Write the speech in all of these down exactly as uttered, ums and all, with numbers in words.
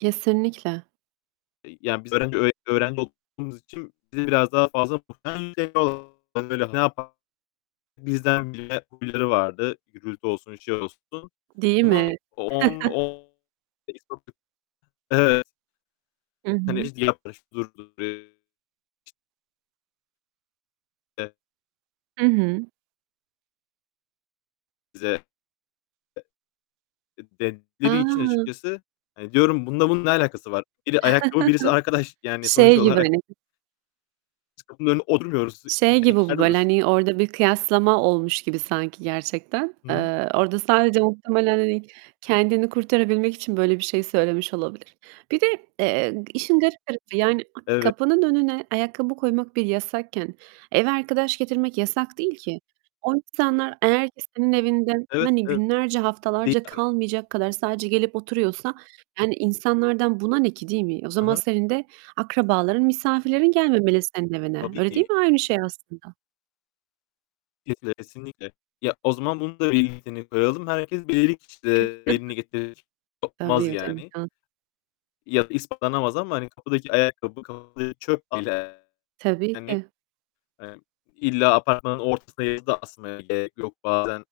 Kesinlikle. Yani biz [unintelligible] öğrenci olduğumuz için bize biraz daha fazla [unintelligible] Bizden [unintelligible] vardı. Değil mi? [unintelligible] Evet. Hı Hani hı. [unintelligible] [unintelligible] Hı hı. Bize Dedikleri için A! açıkçası, hani, diyorum bununla bunun ne alakası var? Biri ayakkabı, birisi arkadaş yani sonuç Şey gibi olarak. hani Biz kapının önünde oturmuyoruz. Şey gibi bu böyle, [unintelligible] hani, orada bir kıyaslama olmuş gibi sanki gerçekten. Hı hı. Eee, orada sadece muhtemelen, hani, kendini kurtarabilmek için böyle bir şey söylemiş olabilir. Bir de, eee, işin garip tarafı, yani, Evet. kapının önüne ayakkabı koymak bir yasakken eve arkadaş getirmek yasak değil ki. O insanlar eğer ki senin evinde, Evet. hani, günlerce, haftalarca [unintelligible] kalmayacak kadar sadece gelip oturuyorsa, yani, insanlardan buna ne ki, değil mi? O Hı zaman hı. senin de akrabaların, misafirlerin gelmemeli senin evine. Tabii Öyle değil ki. mi? Aynı şey aslında. Kesi kesinlikle. Ya o zaman bunun da bir limitini koyalım. Herkes belirli [unintelligible] sokmaz yani. [unintelligible] Ya da ispatlanamaz ama hani kapıdaki ayakkabı, kapıdaki çöp bile Tabii yani. ki. İlla apartmanın ortasına yazı da asmaya gerek yok. Bazen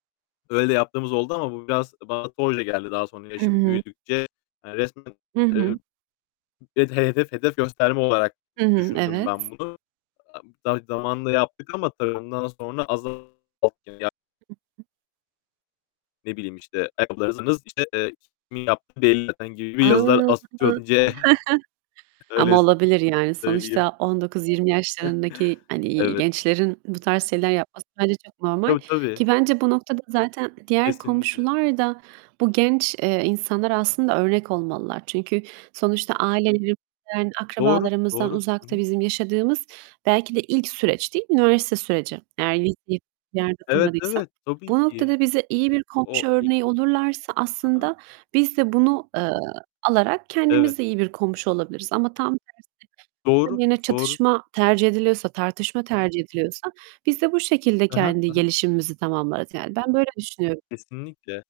öyle de yaptığımız oldu ama bu biraz bana [unintelligible] geldi daha sonra Hı yaşım hı. büyüdükçe. Eee, resmen Hı hı. [unintelligible] hedef hedef gösterme olarak Hı hı, düşündüm ben evet. bunu. [unintelligible] Zamanında yaptık ama tabii ondan sonra [unintelligible] Ne bileyim, işte, ayakkabılarınız, işte, kimin yaptığı belli zaten gibi A! yazılar asılıyordu önce. Ama Öyle olabilir. Yani, söyleyeyim. sonuçta on dokuz yirmi yaşlarındaki, hani, Evet. gençlerin bu tarz şeyler yapması bence çok normal. Tabii, tabii. Ki bence bu noktada zaten diğer Kesinlikle. komşular da bu genç, eee, insanlara aslında örnek olmalılar. Çünkü sonuçta ailelerimizden, Doğru, akrabalarımızdan doğru. Hı uzakta hı. bizim yaşadığımız belki de ilk süreç, değil mi? Üniversite süreci. Eğer liseyi başka bir yerde Evet, okumadıysak. evet, tabii Bu ki. noktada bize iyi bir komşu O [unintelligible] örneği olurlarsa Hı hı. aslında biz de bunu, eee, alarak Evet. kendimiz de iyi bir komşu olabiliriz. Ama tam tersi, bunun Doğru, yerine doğru. çatışma tercih ediliyorsa, tartışma tercih ediliyorsa biz de bu şekilde Hı hı, kendi hı hı. gelişimimizi tamamlarız. Yani, ben böyle düşünüyorum. Kesinlikle.